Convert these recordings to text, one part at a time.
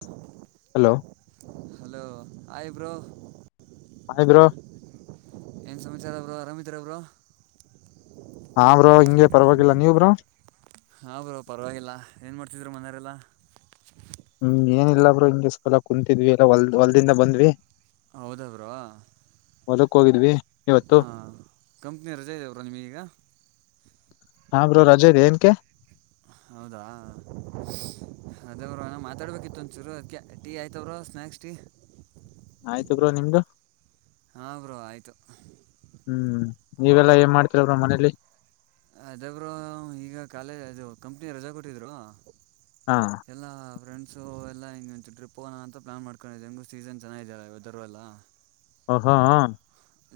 ಪ್ಚ್ hello hello ಆಯ್ bro hi bro ಏನು ಸಮಾಚಾರ bro ಅರಾಮಇದಿರಾ ಬ್ರೋ ಹಾ ಬ್ರೋ ಹಿಂಗೆ ಪರವಾಗಿಲ್ಲ ಪ್ಚ್ ನೀವ ಬ್ರೋ ಎಲ್ಲ ಹು ಹು ಏನಿಲ್ಲಾ ಬ್ರೋ ಹಿಂಗ ಸ್ವಲ ಕುೂಂತಿದ್ವಿ ಎಲ್ಲ ಹೊಲ್ದ ಹೊಲ್ದಿಂದ ಬಂದ್ವಿ ಹೌದ ಬ್ರೋ ಹೊಲಕ್ಕ್ ಹೋಗಿದ್ವಿ ಇವತ್ತು ಹಾ ಕಂಪನಿ ರಜೆಇದೆ ಬ್ರೋ ನಿಮಗ ಇಗ ಹಾ ಬ್ರೋ ರಜೆ ಇದೆ ಎದಕ್ಕೆ ಹೌದಾ ಹ್ಹು ಅದೇ ಬ್ರೋ ಮಾತಾಡ್ಬೇಕಿತ್ತು ಒಂದಚೂರು ಅದ್ಕ ಟೀ ಆಯ್ತ ಬ್ರೋ ಸ್ನಾಯಕ್ಸ್ ಟಿ ಆಯ್ತು ಬ್ರೋ ನಿಮ್ಮದು ಹಾ ಬ್ರೋ ಆಯ್ತು ಟಕ್ ಹ್ಮ್ ನೀವೆಲ್ಲಾ ಏನ್ ಮಾಡ್ತಿರ ಬ್ರೋ ಮನೇಲಿ ಅದೆ ಬ್ರೋ ಈಗ ಕಾಲೇಜ ಅದು ಕಂಪನಿ ರಜಾ ಕೊಟ್ಟಿದ್ರು ಹಾ ಎಲ್ಲಾ ಫ್ರೆಂಡ್ಸ್ ಸೊ ಎಲ್ಲ ಹಿಂಗೆಂತ ಟ್ರಿಪ್ ಹೋಗಣ ಅಂತ ಪ್ಲ್ಯಾನ್ ಮಾಡಕೊಂಡಿದ್ದೆ ಹಿಂಗು ಸೀಸನ್ ಚೆನ್ನಾರೆ ವೆದರ್ ಎಲ್ಲ ಹಾ ಹಾಆಆಆ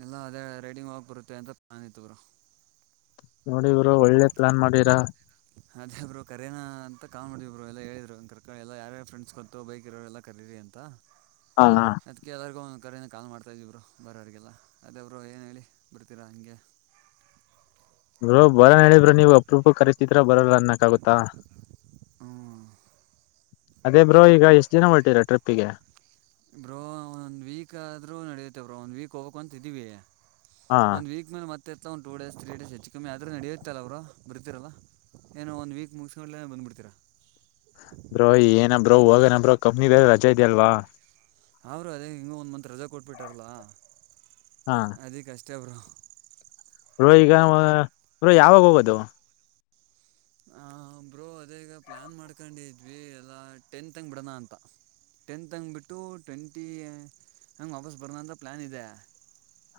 ಎಲ್ಲ ಅದೇ ರೈಡಿಂಗ್ ಹೋಗಾಕ್ ಬರುತ್ತೆ ಅಂತ ಪ್ಲ್ಯಾನ್ ಇತ್ತು ಬ್ರೋ ನೋಡಿ ಬ್ರೋ ಒಳ್ಳೆ ಪ್ಲಾನ್ ಮಾಡಿರಾ ತ್ತ ಕಾಮಿಡಿ ಬ್ರೋ ಎಲ್ಲ ಹೇಳಿದರು ಅಂತ ಕರ್ಕೊಳಿ ಯಾರ ಫ್ರೆಂಡ್ಸ್ಬಂತು ಬೈಕ್ ಇರೋರುಲ್ಲ ಕರೀರಿ ಅಂತ ಹಾ ಹಾ ಅದಕ್ಕೆ ಎಲ್ಲಾರಿಗೂ ಒಂದೊಂದ್ ಕರೆನ ಕಾಲ್ ಮಾಡ್ತಾಯಿದ್ದೀವಿ ಬ್ರೋ ಬರೋರಿಗೆಲ್ಲ ಅದೇಬ್ರು ಏನು ಹೇಳಿ ಬಿರ್ತೀರಾ ಹಂಗೆ ಜಿಯಾಜೀ ಗೋ ಗೋ ಗೋ ಬ್ರೋ ಬಾಯ್ ಹೇಳಿದ್ರ ನೀವು ಅಪರೂಪಕ ಕರೀತಿದೀರಾ ಬರಲ್ಲ ಅನ್ನಕ ಆಗುತ್ತಾ ಹ್ಞೂ ಅದೇ ಬ್ರೋ ಈಗ ಎಷ್ಟ್ ದಿನ ಹೊರ್ಟಿರಾ ಟ್ರಿಪ್ಪಿಗೆ ಬ್ರೋ ಒಂದ್ ವೀಕ್ ಆದ್ರೂ ನಡುತ್ತೆ ಬ್ರೋ ಒಂದ್ ವೀಕ ಹೋಗಬೇಕ ಅಂತ ಇದೀವಿ ಹಾ ಒಂದು ವೀಕ್ ಮೇಲೆ ಮತ್ತೆ ಇತ್ಲಾ ಒಂದು ಟೂ ಡೇಸ್ ತ್ರೀ ಡೇಸ್ ಹೆಚ್ಚು ಕಮ್ಮಿ ಆದ್ರೂ ನಡೆಯುತ್ತಲ್ಲ ಬ್ರೋ ಬರ್ತಿರಲ್ಲ ಏನ ಒಂದ ವೀಕ್ ಮುಗಿಸಗುಕ್ಲೇ ಬಂದ್ಬಡ್ತಿರಾ ಬ್ರೋ ಏನ ಬ್ರೋ ಹೋಗುಣಾ ಬ್ರೋ ಕಂಪನಿ ಬೇರೆ ರಜಾ ಇದೆ ಅಲ್ವಾ ಹಾ ಬ್ರೋ ಅದೇ ಹಿಂಗ ಒಂದ್ ಮಂತ್ ರಜಾ ಕೊಟ್ಬಿಟ್ಟಾರಲ್ಲ ಹಾ ಅದಕಸ್ಟೇ ಸ್ಟೇ ಬ್ರೋ ಬ್ರೋ ಈಗ ವಾ ಬ್ರೋ ಯಾವಾಗ ಹೋಗೋದು ಹ ಬ್ರೋ ಅದೇ ಈಗ ಪ್ಲಯಾನ್ ಮಾಡ್ಕೊಂಡಿದ್ವಿ ಎಲ್ಲ ಟೆಂತ್ ಹಂಗ ಬಿಡೋಣ ಅಂತ ಟೆಂತ್ ಬಿಟ್ಟು ಟ್ವೆಂಟಿ ಹಂಗೆ ವಾಪಸ್ ಬರೋಂತ ಪ್ಲಾನ್ ಇದೆ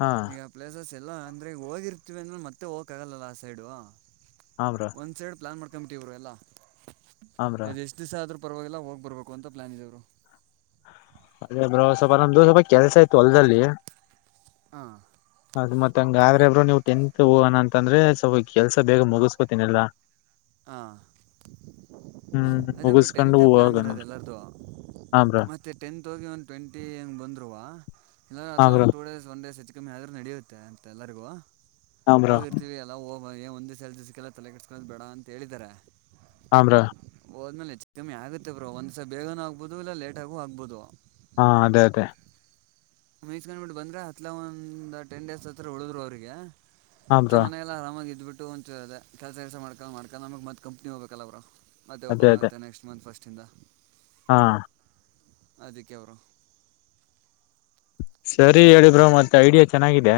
ಹಾ ಈಗ ಪ್ಲೇಸಸ್ ಎಲ್ಲ ಅಂದ್ರೆ ಹೋಗಿರ್ತೀವಿ ಅಂದ್ರೆ ಮತ್ತೆ ಹೋಗಕ್ಕಾಗಲ್ಲಲ್ಲ ಆ ಸೈಡು ಹಾ ಬ್ರೋ ಪ್ಲಾನ್ ಮಾಡ್ಕೊಂಡಬಿಟ್ಟಿವಿ ಬ್ರೋ ಎಲ್ಲ ಹ ಬ್ರೋ ಎಷ್ಟ್ ದಿವಸಾ ಆದ್ರೂ ಪರವಾಗಿಲ್ಲ ಹೋಗಿ ಬರಬೇಕು ಅಂತ ಪ್ಲ್ಯಾನ್ ಇದೆ ಬ್ರೋ ಅದೇ ಬ್ರೋ ಸ್ವಪ ನಮ್ಮದು ಸ್ವಲ್ಪ ಕೆಲಸಾ ಇತ್ತು ಹೊಲದಲ್ಲಿ ಪ್ಚ್ ಹಾ ಟಕ್ ಅದ ಮತ್ತಂಗ ಹಂಗ ಆದ್ರೆ ಬ್ರೋ ನೀವು ಟೆಂತ್ ಹೋಗೋಣ ಅಂತಂದ್ರೆ ಸ್ವಲ್ಪ ಕೆಲಸಾ ಬೇಗ ಮುಗಸ್ಕೊತೀನೆಲ್ಲಾ. ಹಾ ಹೋದ ಹ್ಮ್ ಅದೇ ಬ್ರೋ ಮುಗಿಸ್ಕೊಂಡು ಟೆಂತ್ ಅ ಪ್ಲಾನ್ ಹೋಗೋಣ ಇರೋದು ಎಲ್ಲಾರ್ದು ಹಾ ಬ್ರೋ ಮತ್ತೆ ಟೆಂತ್ ಹೋಗಿ ಟ್ವೆಂಟಿ ಹೆಂಗ್ ಬಂದ್ರುವಾ ಹಾ ಬ್ರೋ ಒಂದು ಟು ಡೇಸ್ ಹೆಚ್ಚು ಕಮ್ಮಿ ಕಮ್ಮ ಆದ್ರೂ ನಡೆಯುತ್ತೆ ಅಂತ ಎಲ್ಲರಿಗೂ ಹಾ ಬ್ರೋ ಹೋಗರಿತೇವಿ ಎಲ್ಲಾ ಹೋಗ್ [inaudible] ಆ್ರ ಹೋದ್ಮೇಲೆ ಕಮ್ಮಿ ಆಗುತ್ತೆ ಬ್ರೋ ಒಂದ್ಸ ಬೇಗನೂ ಆಗ್ಬಹುದು ಇಲ್ಲ ಲೇಟ್ಾಗೂ ಆಗ್ಬಹದು ಹಾ ಅದೇ ಅದೇ ಮೀಸ್ಕಂಡ್ಬಿಟ್ಟು ಬಂದ್ರೆ ಹತ್ಲ ಒಂದ್ ಟೆನ್ ಡೇಸ್ ಹತ್ರ ಉಳಿದ್ರು ಅವ್ರಿಗೆ ಹಾ ಚ ಬ್ರೋ ಮನ ಎಲ್ಲ ಆರಾಮ ಆಗತ್ತು ಬಿಟ್ಟಿ ಂದೆ ಕೆಲಸ ಕೆಲಸ ಮಾಡ್ಕೊಂಡ ಮಾಡ್ಕ ನಮ ಮತ್ತ ಕಂನಿ ಹೋಗಬೇಕಲ್ಲ ಅವರು ಮತ್ತೆ ಅದೇ ಓಪನ್ ಅದೇ ಆಗುತ್ತೆ ನೆಕ್ಸ್ಟ್ ಮಂತ್ ಫಸ್ಟ್ ತಿಿಂದ ಹಾ ಅದಕ್ಕೆ ಬರ ಸರಿ ಹೇಳಿಬ್ರೋ ಮತ್ತೆ ಐಡಿಯಾ ಚೆನ್ನಾಗಿದೆ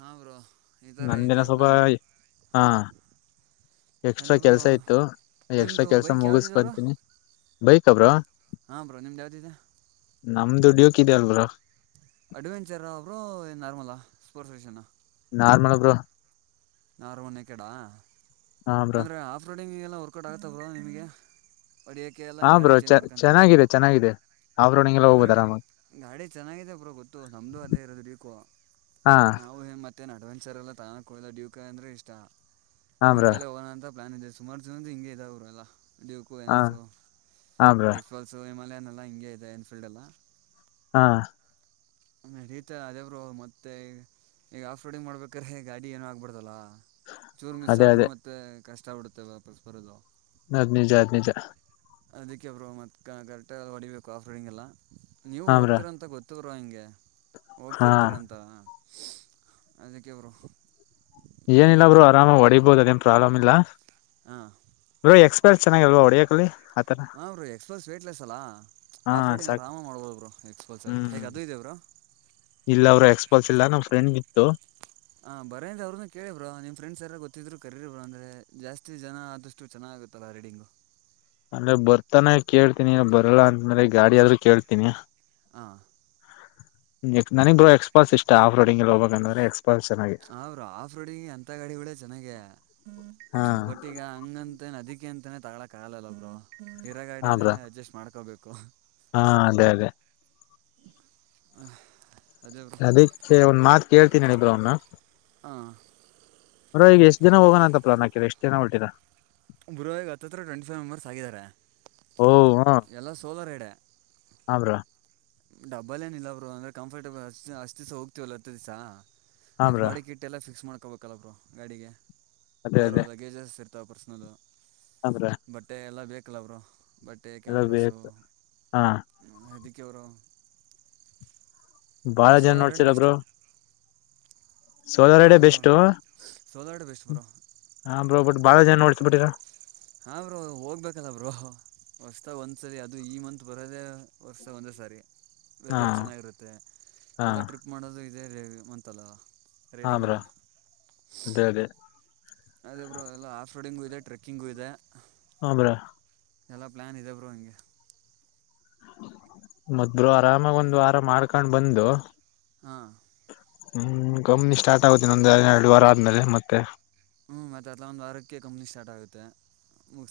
ಹಾ ಬ್ರೋ ಈಥರ ನಂದೇನ ಇದೆ ಸ್ವಲ್ಪ ಪ್ಲಾನು ಹಾ ಎಕ್ಸ್ಟ್ರಾ ಕೆಲ್ಸ ಇತ್ತು ಎಕ್ಸ್ಟ್ರಾ ನಿಮ್ಮದು ಕೆಲ್ಸ ಬೈಕ್ ಮುಗಸ್ಕೊತೀನಿ ಬೈಕ್ಬ್ರ ಹಾ ಪ್ರನಿಮ್ ಯಾವದಿದೆ ನಮ ದುಡ್ಯೋಕ್ಿದೆ ಅಲ್ರ ಅಡ್ವೆಂಚರ್ ಅವರು ನಾರ್ಮಲಾ ಸ್ಪೋರ್ಟ್ಸ್ ವಿಷಯನ ನಾರ್ಮಲ್ ಒಬ್ರು ನಾರ ಒ ಕಡ ಹಾ ಬ್ರೋ ಅಂದ್ರೆ ಆಫ ನಿಮಗೆಲ್ಲ ವರ್ಕೌಟ್ ಆಗತ ಬ ನಿಮಗೆ ಹೊಡಿಯೋಕ್ಕೆ ಎಲ್ಲ ಹ ಹಿಂಗೆ ಗಾಡಿ ಬ್ರೋ ಚ ಚೆನ್ನಾಗಿದೆ ಚೆನ್ನಾಗಿದೆ ರೋಡಿಂಗ್ ಎಲ್ಲ ಅಂದ್ರೆ ಹೋಗ್ಬೋದು ಆರಾಮಾಗಿ ಗಾಡಿ ಚೆನ್ನಾಗಿದೆ ಬ್ರ ಗೊತ್ತು ನಮ್ದು ಅದೇ ಇರೋದು ಬೇಕೋ ಹಾ ನಾವು ಮತ್ತ ಅಡ್ವೆಂಚರ್ ಎಲ್ಲ ತ ಡೂಕ ಅಂದ್ರೆ ಇಷ್ಟ ಹಾ ಡ ಬ್ರೋ ಕಲ್ಲ ಹೋಗೋಣ ಅಂತ ಪ್ಲಾನ್ ಸುಮಾರು ದ ಹಿಂಗ ಇದಲ್ಲ ಡಕೋ ಎನ್ ಹಾ ಎಸ್ ಹಾ ಬ್ರೋ ಎಕ್ಸ್ಪಲ್ಸ್ ಮಲ್ಲನಲ್ಲ ಹಿಂಗೆ ಇದೆ ಎನ್ ಫೀಲ್ಡ್ ಎಲ್ಲ ಹಾ ಅ ರೀತ ಅದೇಬ್ರು ಮತ್ತೆ ಈಗ ಆಫ್ ರೋಡಿಂಗ್ ಮಾಡ್ಬೇಕ್ರೆ ಗಾಡಿ ಏನ ಆಗ್ಬಡ್ದಲ್ಲ ಚೂರ್ ಮಿಸ್ ಅದೇ ಆದ್ರು ಅದೇ ಮತ್ತೆ ಕಷ್ಟ ಬಿಡುತ್ತೆ ವಾಪಸ್ ಬರೋದು ಅದ ನಿಜ ಅದ ನಿಜ ಅದಕ್ಕೆಬ್ರು ಮತ್ ಕರೆಕ್ಟ ಹೊಡಿಬೇಕು ಆಫ್ರೋಡಿಂಗ್ ಎಲ್ಲ ನೀವು ಹಾ ಬ್ರೋ ಹೋಗ್ತಿೀರಾ ಅಂತ ಗೊತ್ತ ಇ ಹಿಂಗೆ ಹಾ ಹೋಗ್ತಿರ್ತರ ಅಂತ ಅದಕ್ಕೆ ಇವರು ಏನಿಲ್ಲಬ್ರು ಆರಾಮ ಹೊಡಿಬೋುದು ಅದೇನ್ ಪ್ರಾಬ್ಲಮ್ ಇಲ್ಲ ಹ ಬ್ರೋ ಎಕ್ಸ್ಪರ್ಟ್ ಚೆನ್ನಾಗಿಲ್ವ ಹೊಡಕಕ್ಲಿ ಹಾಂ ಬರು ಎಕ್ಸ್ಪೋಲ್ಸ್ ವೇಟ್ಲೆಸ್ಲ್ಲ ಹಾ ಆಫ್ ರೋಡಂಗ ಸಾಕ್ ಆರಾಮಾಗಿ ಮಾಡ್ಬೋದು ಬರು ಎಕ್ಸ್ಪೋಲ್ಸಲ್ಲಿ ಹೇಗೆ ಹ್ಮ್ ಅದು ಇದೆ ಬರು ಇಲ್ಲ ಅವ್ರು ಎಕ್ಸ್ಪಾಲ್ಸ್ ಇಲ್ಲ ನಮ್ಮ್ ಫ್ರೆಂಡ್ ಬಿತ್ತು ಹಾ ಬರೇಂದ ಅವ್ರನು ಕೇಳೇಬ್ರ ನಿ್ ಫ್ರೆಂಡ್ಸ್ ಎಲ್ಲ ಗೊತ್ತಿದ್ರು ಕರೀರಿಬ್ರ ಅಂದ್ರೆ ಜಾಸ್ತಿ ಜನ ಆದಷ್ಟು ಚೆನ್ನಾಗಿ ಆಗುತ್ತಲ್ಲ ರೀಡಿಂಗ್ ಅಂದ್ರೆ ಬರ್ತಾನೆ ಕೇಳ್ತೀನಿ ಬರಲ್ಲ ಅಂತ ಮೇಲೆ ಗಾಡಿಾದ್ರೂ ಕೇಳ್ತೀನಿ ಹ ನನಗ್ ಎಕ್ಸ್ಪಾಸ್ ಇಷ್ಟ ಆಫ್ ರೋಡಿಂಗಗೆಲ್ಲಿ ಹೋಗಬೇಕ ಅಂದ್ರೆ ಎಕ್ಸ್ಪ ಅವರು ಆಫ್ ರೋಡಂಗ ಎಂತ ಗಾಡಿಗಳೆ ಚೆನ್ನಾಗೇ ಹಾ ಬಟ್ ಈಗ ಹಂಗಂತೇನ್ ಅದಿಕ್ ಅಕೆ ಅಂತಾನೇ ತಗಳಕ್ಗಾಲಲ್ಲ ಬರು ಇರೋ ಹಾ ಗಾಡಲ್ಲೇ ಬ್ರೋ ಅಡ್ಜಸ್ಟ್ ಮಾಡ್ಕೋಬೇಕು ಹಾ ಅದೇ ಅದೇ ಹ ಅದಿಕ್ಕೆ ಒಂದ್ ಮಾತ್ ಕೇಳ್ತೀನಿ ಇಬ್್ರ ಅವನ್ನ ಹಾಂ ೋ ಈಗ ಎಷ್ಟ ಜನ ಹೋಗಣಂತ ಪ್ಲಾ ಹಾಕರ ಎಷ್ಟ ಜನ ಹೊಟಿದಾ ಬುರುವರಿಗೆ ಹತ್ತತ್ರ ಟ್ವೆಂಟಿ ಫೋರ್್ ಮೆಂಬರ್ಸ್ ಆಗಿದ್ದಾರೆ ಓ ಎಲ್ಲ ಸೋಲ ರ ಇಡೆ ಹಬ್ರಾ ಡಬ್ಬಲ್ ಏನಿಲ್ಲ ಅವರು ಅಂದ್ರೆ ಕಂಫರ್ಟೇಬಲ್ ಅಷ್ಟ ದಿವಸ ಹೋಗ್ತೀವಲ್ಲ ಹತ್ತು ದಿವ್ಸ ಹಾ ವಿತ್ ಬ್ರೋ ಬಾಡಿ ಕಿಟ್ ಎಲ್ಲ ಫಿಕ್ಸ್ ಮಾಡ್ಕೋಬೇಕಲ್ಲರು ಗಾಡಿಗೆ ಅದೇ ಅವ್ರ ಅದೇ ಅವ ಗೇಜಸ್ ಇರ್ತ ಪರ್ಸ್ನದು ಅಂದ್ರೆ ಬಟ್ಟೆ ಎಲ್ಲ ಬೇಕಲ್ಲ ಅವರು ಬಟ್ಟೆ ಎಲ್ಲ ಕ್ಯಾಮ್ರಾಸು ಬೇಕು ಹಾ ಇದಕ್ಕೆವರು ಬಾಳ ಜನ ಸೋಲಾರ್ ರೈಡ್ ಬೆಸ್ಟು ನೋಡ್ತರಬ್ರು ಹಾಂ ಸೋದಾರಡೆ ಬ್ರೋ ಸೋಲೋಡೆ ಬೆಸ್ಟ್ ಬ್ರೋ ಬೆಸ್ಟ್ೋಬಟ್ ಬಾಳ ಜನ ನೋಡಸ್ ಬಿಟ್ಟಿರಾ ಹಾ ಬ್ರರು ಹೋಗ್ಬೇಕಲ್ಲ ಬ್ರರು ವರ್ಷತ ಒಂದ್ ಸರಿ ಅದು ಈ ಮಂತ್ ಬರೋದೆೇ ಹೊರ್ತ ಒಂದೇ ಸಾರಿ ಹಾ ವೆದರ್ ಚೆನ್ನಾಗಿರುತ್ತೆ ಹಾ ಎಲ್ಲ ಟ್ರಿಪ್ ಮಾಡೋದು ಇದದೆ ರ ಅಂತಲ್ಲ ಹಮ್ರ ಅದೇ ಅದೇ ಅದ ಒಬ್ರು ಎಲ್ಲ ಆಫ್ ರೋಡಿಂಗು ಇದೆ ಟ್ರೆಕ್ಕಿಂಗು ಇದೆ ಹ ಬ್ರೋ ಎಲ್ಲ ಪ್ಲಾನ್ ಇದೆ ಬ್ರೋ ನಿಮಗೆ ಮತ್ತ್ ಬ್ರೋ ಆರಾಮಾಗ ಒಂದು ವಾರ ಮಾಡ್ಕೊಂಡ್ ಬಂದು ಹಾ ಹ್ಮ್ ಕಮ್ಮಿ ಸ್ಟಾರ್ಟ್ ಆಗುತ್ತೆ ಒಂದ ಎರಡು ವಾರ ಆದ್ಮೇಲೆ ಮತ್ತೆ ಹ್ಮ್ ಮತ್ತ ಅತ್ಲ ಒಂದ ವಾರಕ್ಕೆ ಕಂಪನಿ ಸ್ಟಾರ್ಟ್ ಆಗುತ್ತೆ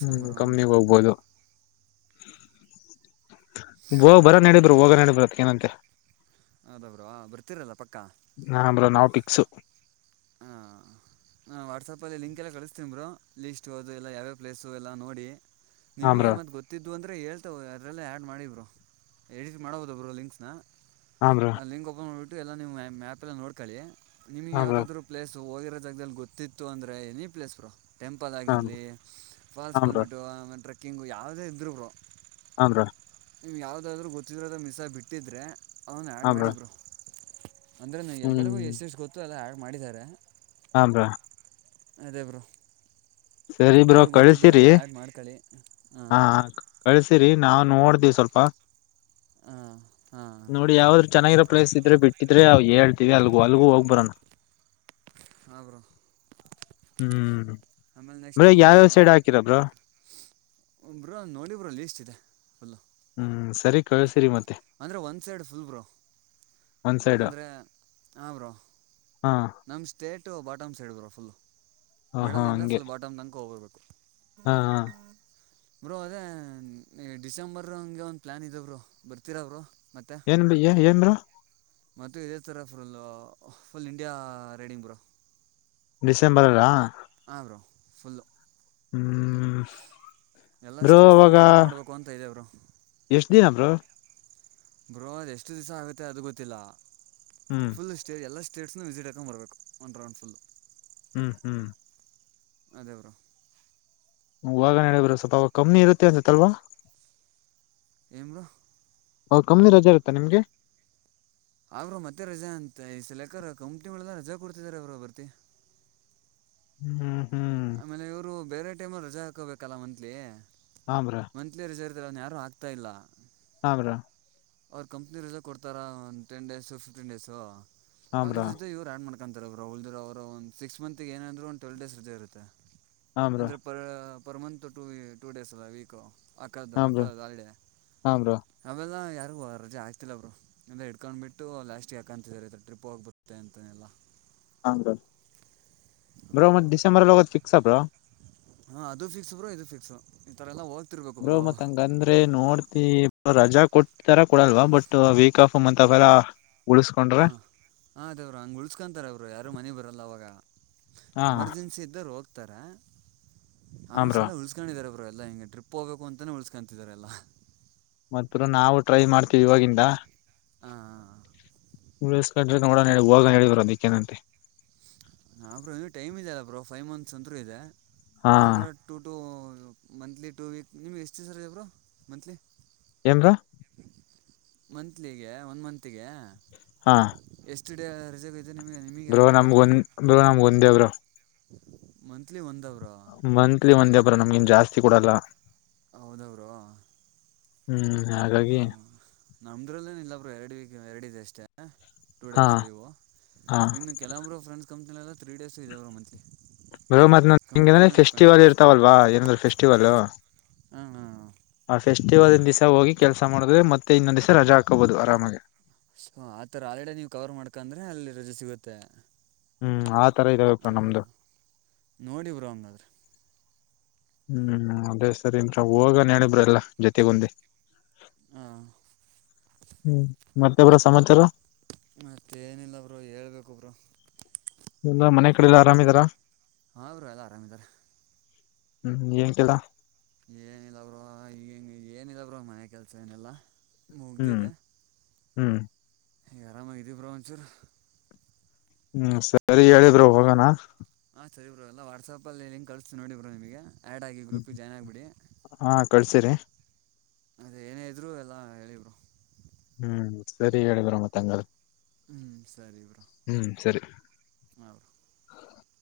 ಹ್ಮ್ ಅಂತ ಕಮ್ಮನಿಗ್ ಬ್ರೋ ಅದಕ್ಕೆ ಹೋಗ್ಬೋದು ಬ್ರೋ ಬರನ್ ನೋಡಿ ಬ್ರೋ ಹೋಗ್ಬರೋದ ಅದಕ್ಕೆನಂತೆ ಹೌದ ಬ್ರೋ ಬರ್ತಿರಲ್ಲ ಪಕ್ಕ ಹಾ ಬ್ರೋ ನಾವ್ ಫಿಕ್ಸ್ ವಾಟ್ಸಾಪಲ್ಲಿ ಲಿಂಕ್ ಎಲ್ಲ ಕಳಿಸ್ತೀರು ಲೀಸ್ಟ್ ಅದು ಎಲ್ಲ ಯಾವ ಪ್ಲೇಸು ಎಲ್ಲ ನೋಡಿ ಹಾ ನಿಮಗೆ ಬ್ರೋ ಮತ್ತ್ ಗೊತ್ತಿದ್ದು ಅಂದ್ ಅ ಹೇಳ್ತಾವವೆ ಅದರಲ್ಲ ಆ್ಯಡ್ ಮಾಡಿ‌ ಬ್ರೋ ಎಡಿಟ್ ಮಾಡಬೋದು ಬ್ರೋ ಲಿಂಕ್ಸ್ನ ಹಾ ಬ್ರೋ ಆ ಲಿಂಕ್ ಓಪನ್ ಮಾಡಿಬಿಟ್ಟು ಎಲ್ಲ ನೀವು ಮ್ಯಾಪಲ್ಲ ನೋಡ್ಕೊಳ್ಳಿ ನಿಮಗೆ ಹಾ ಬ್ರೋ ಯಾವುದಾದ್ರು ಸೊ ಹೋಗಿರೋ ಜಾಗದಲ್ಲಿ ಗೊತ್ತಿತ್ತು ಅಂದ್ರೆ ಎನಿ ಪ್ಲೇಸ್ ಬ್ರೋ ಟೆಂಪಲ್ ಹಾ ಬ್ರೋ ಆಗಿರಲಿ ಫಾಲ್ಸ್ ಹಾ ಬ್ರೋ ಬಂದ್ಬಿಟ್ಟು ಆಮೇಲೆ ಟ್ರೆಕ್ಕಿಂಗು ಯಾವುದೇ ಇದರು ಬ್ರೋ ಹ ಬ್ರೋ ನಿಮ್ಗೆ ಯಾವುದಾದ್ರು ಗೊತ್ತಿದರೋದು ಮಿಸ್ಸಾಗಿ ಬಿಟ್ಟಿದ್ರರೆ ಅದನ್ನು ಆ್ಯಡ್ ಮಾಡಿ ಬ್ರೋ ಅಂದ್ರೆ ಎಲ್ಲರಿಗೂ ಹ್ಮ್ ಎಷ್ಟ್ ಎಷ್ಟ್ ಗೊತ್ತು ಎಲ್ಲ ಆಡ್ ಮಾಡಿದ್ದಾರೆ ಹಾ ಬ್ರೋ ಅದೇ ಬ್ರೋ ಸರಿ ಬ್ರೋ ನೀವು ಗೊತ್ತಿದ್ದವೆಲ್ಲ ಕಳ್ಸಿರಿ ಆ್ಯಡ್ ಮಾಡ್ಕೊಳ್ಳಿ ಹಾಂ ರಿ ನಾವು ನೋಡ್ದ ಸ್ವಲ್ಪ ಹ ನೋಡಿ ಯಾವಾದ್ರು ಚೆನ್ನಾಗಿರೋ ಪ್ಲೇಸ್ ಇದ್ರೆ ಬಿಟ್ಟಿದ್ರೆ ಹೇಳ್ತೀವಿ ಅಲ್ಗ ಅಲ್ಗೂ ಹೋಗ್ ಬರೋಣ ಹ ಬ್ರೋ ಹ್ಮ್ ಆಮೇಲೆ ಬ್ರೋ ನೆಕ್ಸ್ಟು ಯಾವ್ಯಾವ ಸೈಡ್ ಹಾಕಿಲ್ಲ ಬ್ರೋ ಬ್ರೋ ನೋಡಿ ಬ್ರೋ ಲೀಸ್ಟ್ ಇದೆ ಫುಲ್ಲು ಹ್ಮ್ ಸರಿ ಕಳ್ಸಿರಿ ಮತ್ತೆ ಅಂದ್ರೆ ಒಂದ್ ಸೈಡ್ ಫುಲ್ ಬ್ರೋ ಒಂದ್ ಸೈಡ್ ಅಂದರೆ ಹ ಬ್ರೋ ಹಾ ನಮ್ಮ state bottom side bro full ಹ ಹಾ ಮೆಡಲ್ ಇಂದ ಹಂಗೆ ಫುಲ್ ಬಾಟಮ್ ತನಕ ಹೋಗ್ರ್ಬೇಕು ಹಾ ಹಾ ಬ್ರೋ ಅದೇ ಡಿಸೆಂಬರ್ ಹಂಗೆ ಒಂದ್ ಪ್ಲಾನ್ ಇದೆ ಬ್ರೋ ಬರ್ತೀರ ಬ್ರೋ ಮತ್ತೆ ಏನ್ ಬ್ರೋ ಏನ್ ಬ್ರೋ ಮತ್ತು ಇದೇ ಥರ ಫುಲ್ ಫುಲ್ ಇಂಡಿಯಾ ರೈಡಿ ಬ್ರೋ ಡಿಸೆಂಬರ್ ಅಲ್ಲಾ ಹ ಬ್ರೋ ಫುಲ್ಲು ಹ್ಮ್ ಎಲ್ಲ ಬ್ರೋ ಸ್ಟೇಟ್ಸ್ನೂ ಅವಾಗ ಕವರ್ ಮಾಡಬೇಕು ಅಂತ ಇದ ಬ್ರೋ ಎಷ್ಟ್ ದಿನ ಬ್ರೋ ಬ್ರೋ ಎಷ್ಟು ದಿವಸ ಆಗುತ್ತೆ ಅದು ಗೊತ್ತಿಲ್ಲ ಹ್ಮ್ ಫುಲ್ ಸ್ಟೇಜ್ ಎಲ್ಲ್ಟ ಸ್ಟೇಟ್ಸ್ನ ವಿಸ್ಟಿ ಹಾಕೊಂಬರಬೇಕು ಒಂದು ರೌಂಡ್ ಫುಲ್ಲು ಹ್ಮ್ ಹ್ಮ್ ಅದೇ ಬ್ರೋ [inaudible] ಹೋಗನ ಹೇಳ ಬ್ರೋ ಸ್ವಲ್ಪ ಅವಾಗ ಕಮ್ಮನಿ ಇರುತ್ತೆ ಅನ್ಸುತ್ತೆ ಅಲ್ವಾ ಏನ್ ಬ್ರೋ [inaudible] ಹ ಕಮ್ಮನಿ ರಜೆ ಇರುತ್ತಾ ನಿಮ್ಗೆ ಅವರು ಮತ್ತೆ ರಜಾ ಅಂತ ಈ ಈ ಸಲ ಯಾಕೋ ಕಂಪ್ನಿಗಳೆಲ್ಲ ರಜಾ ಕೊಡ್ತಿದಿದ್ದಾರೆ ಅವರು ಬರ್ತಿ ಹ್ಮ್ ಹ್ಮ್ ಆಮೇಲೆ ಇವರು ಬೇರೆ ಟೈಮಲ್ಲಿ ರಜಾ ಹಾಕೋಬೇಕಲ್ಲ ಮಂತ್ಲಿ ಹಾ ಬ್ರೋ ಮಂತ್ಲಿ ರಜೆ ಯಾರು ಆಗ್ತಾ ಇಲ್ಲ ಹ್ರಾ ಅವರು ಕಂಪ್ನಿ ರಜಾ ಕೊಡ್ತಾರ ಒಂದು ಟೆನ್ ಡೇಸ ಫಿಫ್ಟನ್ ಡೇಸು ಹಾ ಬ್ರೋ ಅ್ರ ಇವ್ರು ಆ್ಯ ಮಾಡ್ಕಾರೆ ಕಂತಾರೆ ರಹಲ್ರ್ರ ಅವರು ಒಂದು ಸಿಕ್ಸ್ ಮಂತತ್ ಏ ಅಂದರು ಒ ಟ್ವೆಲ್ ಡೇ ರಜ ಇತ್ತೆ ಹಾ ಬ್ರೋ ಅಂದ್ರೆ ಪರ್ ಪರ್ ಮಂತ್ ಟ ಟೂ ಡೇಸ್ ಅಲ್ಲ ವೀಕ ಆಕಳದು ಹಾ ಬ್ರೋ ಆಕಳದು ಅ ಹಾ ಬ್ರೋ ಹಾ ಬ್ರೋ ಅವೆಲ್ಲ ಯ ವ ರಜೆ ಆಗ್ತಿಲ್ಲ ಬರು ಎಲ್ಲ ಹಿಡ್ಕೊಂಡ್ಬಿಟ್ಟು ಲಾಸ್ಟ್ಿಗೆ ಯಾಕಂತಿದ ಈ ಟ್ರಿಪ್ ಹೋಗಿಬುತ್ತೆ ಅಂತನೆಲ್ಲ ಹಾ್ರ ಬ್ರೋ ಮತ್ ಡಿಸೆಂಬರ್ ಅಲ್ಲಿ ಹೋಗೋದ್ ಫಿಕ್ಸ ಆ ಬ್ರೋ ಹಾಂ ಅದು ಫಿಕ್ಸ್ ಬ್ರೋ ಇದು ಫಿಕ್ಸು ಈ ತರ ಎಲ್ಲ ಹೋಗಿ ಬ್ರೋ ಮತ್ ಹಂಗಂದ್ರೆ ನೋಡ್ತಿ ರಜಾ ಕೊಟ್ಟತಾರ ಕೊಡಲ್ವ ಬಟ್ ವೀಕ್ ಆಫ್ ಅತ್ ಅವಲ್ಲ ಹ ಅದವರು ಹಂಗ ಉಳ್ಸ್ಕೊಂತಾರ ಅವರು ಯಾರು ಮನೆಿ ಬರಲ್ಲ ಅವಾಗ ಹಾ ಎಮರ್ಜೆನ್ಸಿ ಇದ್ದರು ಹೋಗ್ತಾರ ಹ ಆಲ್ಮೋಸ್ಟ್ ಬ್ರೋ ಎಲ್ಲ ಉಳ್ಸ್ಕೊಂಡಿದಾರ ಎಲ್ಲ ಹಂ ಟ್ರಿಪ್ ಹೋಗಬೇಕು ಅಂತಾನೇ ಉಳಸ್ಕೊತಿದಾರೆಲ್ಲ ಮತ್ತ ನಾವು ಟ್ರೈ ಮಾಡ್ತೀವಿ ಇವಾಗಿಂದ ಹಾಂ ಉಳಕೊಂಡ್ರ ನೋಡ ಹೋಗ ಹೇಳಿದ್ರು ಅದಕ್ಕೆನಂತೆ ಹಾ ಬ್ರೋ ಇ ಟೈಮ್ ಇದೆ ಅಲ್ಲ ಬ್ರರು ಫೈವ್ ಮಂತ್ಸ್ ಅಂತೂ ಇದೆ ಹಾ ಅದದ two to monthly two week ನಿಮ್ಗೆ ಎಷ್ಟು ಸರ್ಬ್ರು ಮಂತ್ಲಿ ಏನ್್ರಾ ಮಂತ್ಲಿಗೆ ಒನ್ ಮತ್ಗೆ ಹಾ ರಜೆ [inaudible] ಬ್ರೋ ನಮಗೊಂದ್ ಬ್ರೋ ನಮ್ಗ ಒಂದೇ ಬರುೋ ಮತ್ ಮಂತ್ಲಿ ಒಂದೇ ಬ್ರ ನಮ್ಗಿನ್ ಜಾಸ್ತಿ ಕೊಡಲ್ಲ ಹೌದ ಬ್ರೋ ಹ್ಮ್ ಹಾ ಹಾಗಾಗಿ ನಮ್ದ್ರಲ್ಲೇನ ಇಲ್ಲಾ ಬ್ರರು ಎರಡು ಎರಡಿದೆ ಅಷ್ಟೇ ಟೂ ಹಾ ಡೇಸ್ ಲೀವು ಹಾ ಇ ಕೆಲವೊರು ಫ್ರೆಂಡಸ್ ಕಂಪ್ನಿಲ್ಲ ತ್ರೀ ಡೇಸು ಇದಾವ ರ ಮಂತ್ಲಿ ಬ ಮತ್ ಕಂಪ್ನಿ ಹಂಗಗೆಂದ್ರೆ ಮೇಲೆ ಡಿಪೆಂಡ್ ಫೆಸ್ಟಿವಲ್ ಆಗುತ್ತೆ ಇರ್ತಾವಲ್ವಾ ಏನಂದ್ರೂ ಫೆಸ್ಟಿವಲ್ ಹಾಂ ಹಾಂ ಆ ಫೆಸ್ಟಿವಲ್ನ್ ದಿವಸ ಹೋಗಿ ಕೆಲ್ಸ ಮಾಡಿದ್ರೆ ಮತ್ತೆ ಇನ್ನೊಂದ್ ದ್ಸ ರಜಾ ಹಾಕಬಹುದು ಆರಾಮಾಗಿ ಅೊ ಆತರ ಆಲ್ಡೆ ನೀವು್ ಕವರ್ ಮಾಡ್ಕಂದ್ರೆ ಅಲ್ಲಿ ರಜೆ ಸಿಗುತ್ತೆ ಹ್ಮ್ ಆ ತರ ಇದಾವ ಹಾಂ ನಮ್ದು ನೋಡಿ ಬ್ರೋ ಹಂಗಾದ್ರೆ ಹ್ಮ್ ಅದೇ ಸರಿ ಹೋಗ ನಣಬ್ರ ಎಲ್ಲ ಜೊತೆಗೊಂದಿ ಹ ಹ್ಮ್ ಮತ್ತೆಬ್ಬರ ಸಮಾಚಾರ ಮತ್ತೆ ಏನಿಲ್ಲ ಬರು ಹೇಳ್ಬೇಕೊಬ್ರು ಇ ಮನೆ ಕಡೆಲ್ಲ ಆರಾಮ್ಿದಾರಾ ಹಾ ಅವರು ಎಲ್ಲ ಆರಾಮಿದಾರ ಹ್ಮ್ ಏನ್ ಕೆಲ್ಲ ಏನಿಲ್ಲವರು ಈ ಏನಿಲ್ಲವರು ಮನೆ ಕೆಲ್ಸ ಏನೆಲ್ಲಾ ಹ್ಮ್ ಹ್ಮ್ ಯಾರಾಮ ಇದೆ ಪ್ರಮಚರ್ ಹ್ಮ್ ಸರಿ ಹೇಳಿದ್ರು ಹೋಗಣ ಹಾಂ ಸರಿ ಬ್ರೋ ಅಲ್ಲ ವಾಟ್ಸಪಲ್ಲಿ ಲಿಂಕ್ ಕಳಿಸತು ನೋಡಿ ಬ್ರೋ ನಿಮಗೆ ಆ್ಯಡ್ ಆಗಿ ಹ್ಮ ಗ್ರೂಪಿಗೆ ಜಾಯ್ನ್ ಆಗಿಬಿಡಿ ಹಾ ಕಳ್ಸಿರಿ ಅದೇ ಏನೇ ಇದ್ರು ಎಲ್ಲ ಹೇಳಿ ಬರು ಹ್ಮ್ ಸರಿ ಹೇಳಿದ್್ರ ಮತ್ತಂಗ ಹ್ಮ್ ಸರಿ ಬ್ರಾ ಸರಿ ಹ